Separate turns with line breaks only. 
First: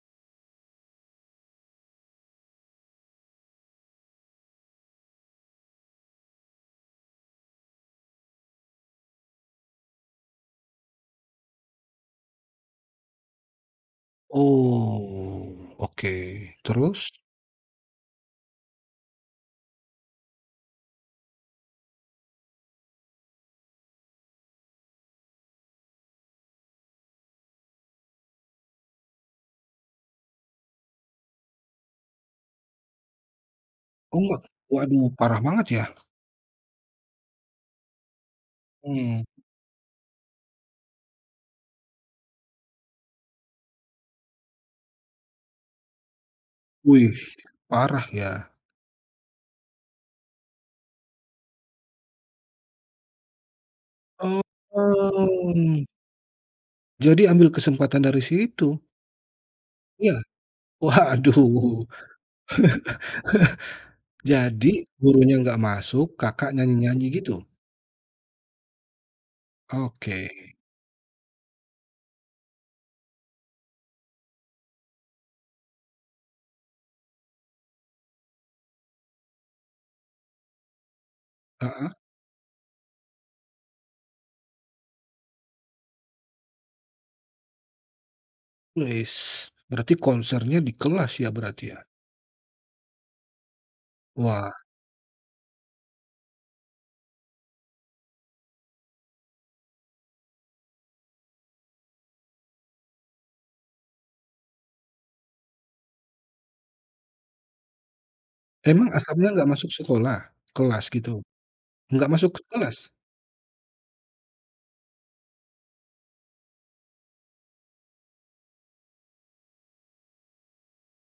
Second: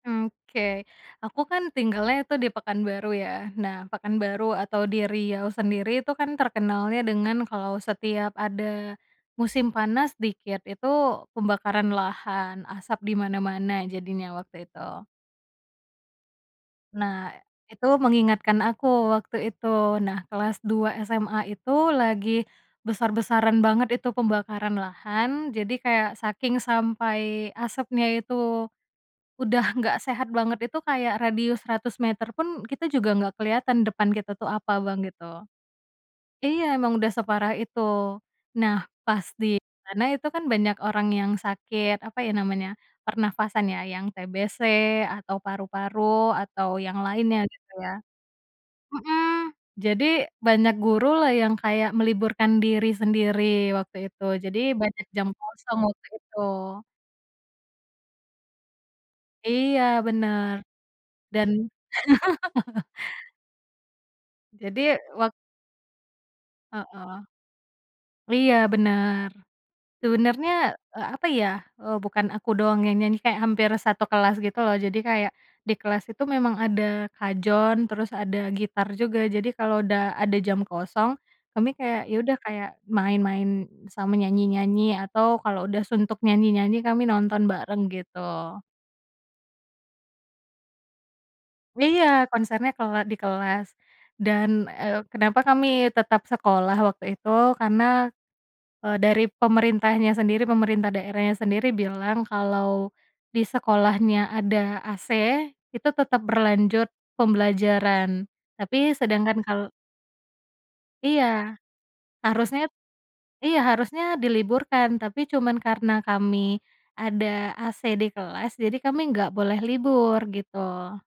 Oke, aku kan tinggalnya itu di Pekanbaru ya nah Pekanbaru atau di Riau sendiri itu kan terkenalnya dengan kalau setiap ada, musim panas dikit itu, pembakaran lahan, asap dimana-mana jadinya waktu itu.
Oh oke terus?
Nah, itu mengingatkan aku waktu itu nah kelas 2 SMA itu lagi, besar-besaran banget itu pembakaran lahan jadi kayak saking sampai asapnya itu, udah enggak sehat banget itu kayak radius 100 meter pun kita juga enggak keliatan depan kita
Kuat,
tuh apa Bang,
waduh parah
gitu,
banget ya?
iya emang udah separah itu, nah
Mmm.
pasti karena itu kan banyak orang yang sakit apa ya namanya, pernafasan ya yang TBC atau paru-paru atau yang
Wih,
lainnya gitu ya,
parah ya.
mhm, jadi banyak guru lah yang kayak meliburkan diri sendiri waktu itu
Mmm,
jadi banyak jam kosong
mmm.
waktu itu.
Jadi ambil kesempatan dari situ.
Iya
Iya?
bener, dan.
Waduh. Jadi,
Jadi wak
gurunya enggak masuk Kakak nyanyi-nyanyi
Heeh.
gitu?
Iya bener.
Oke.
Sebenarnya eee, apa ya, eee, bukan aku doang yang nyanyi kayak hampir 1 kelas gitu loh jadi kayak, di kelas itu memang ada kajon terus ada gitar juga jadi kalau udah ada jam kosong, kami
Heeh.
kayak ya udah kayak main-main sama nyanyi-nyanyi atau kalau udah suntuk nyanyi-nyanyi kami nonton bareng gitu.
Wes, berarti konsernya di kelas ya, berarti ya?
Iya konsernya kela di kelas, dan,
Wah.
eee, kenapa kami tetap sekolah waktu itu, karena, eee, dari pemerintahnya sendiri pemerintah daerahnya sendiri bilang kalau, di sekolahnya ada AC itu tetap berlanjut pembelajaran
Memang
tapi
asapnya
sedangkan
enggak masuk
kal
sekolah? Kelas gitu?
Iya,
Enggak masuk ke
harusnya
kelas?
iya harusnya diliburkan tapi cuman karena kami, ada AC di kelas jadi kami enggak boleh libur gitu.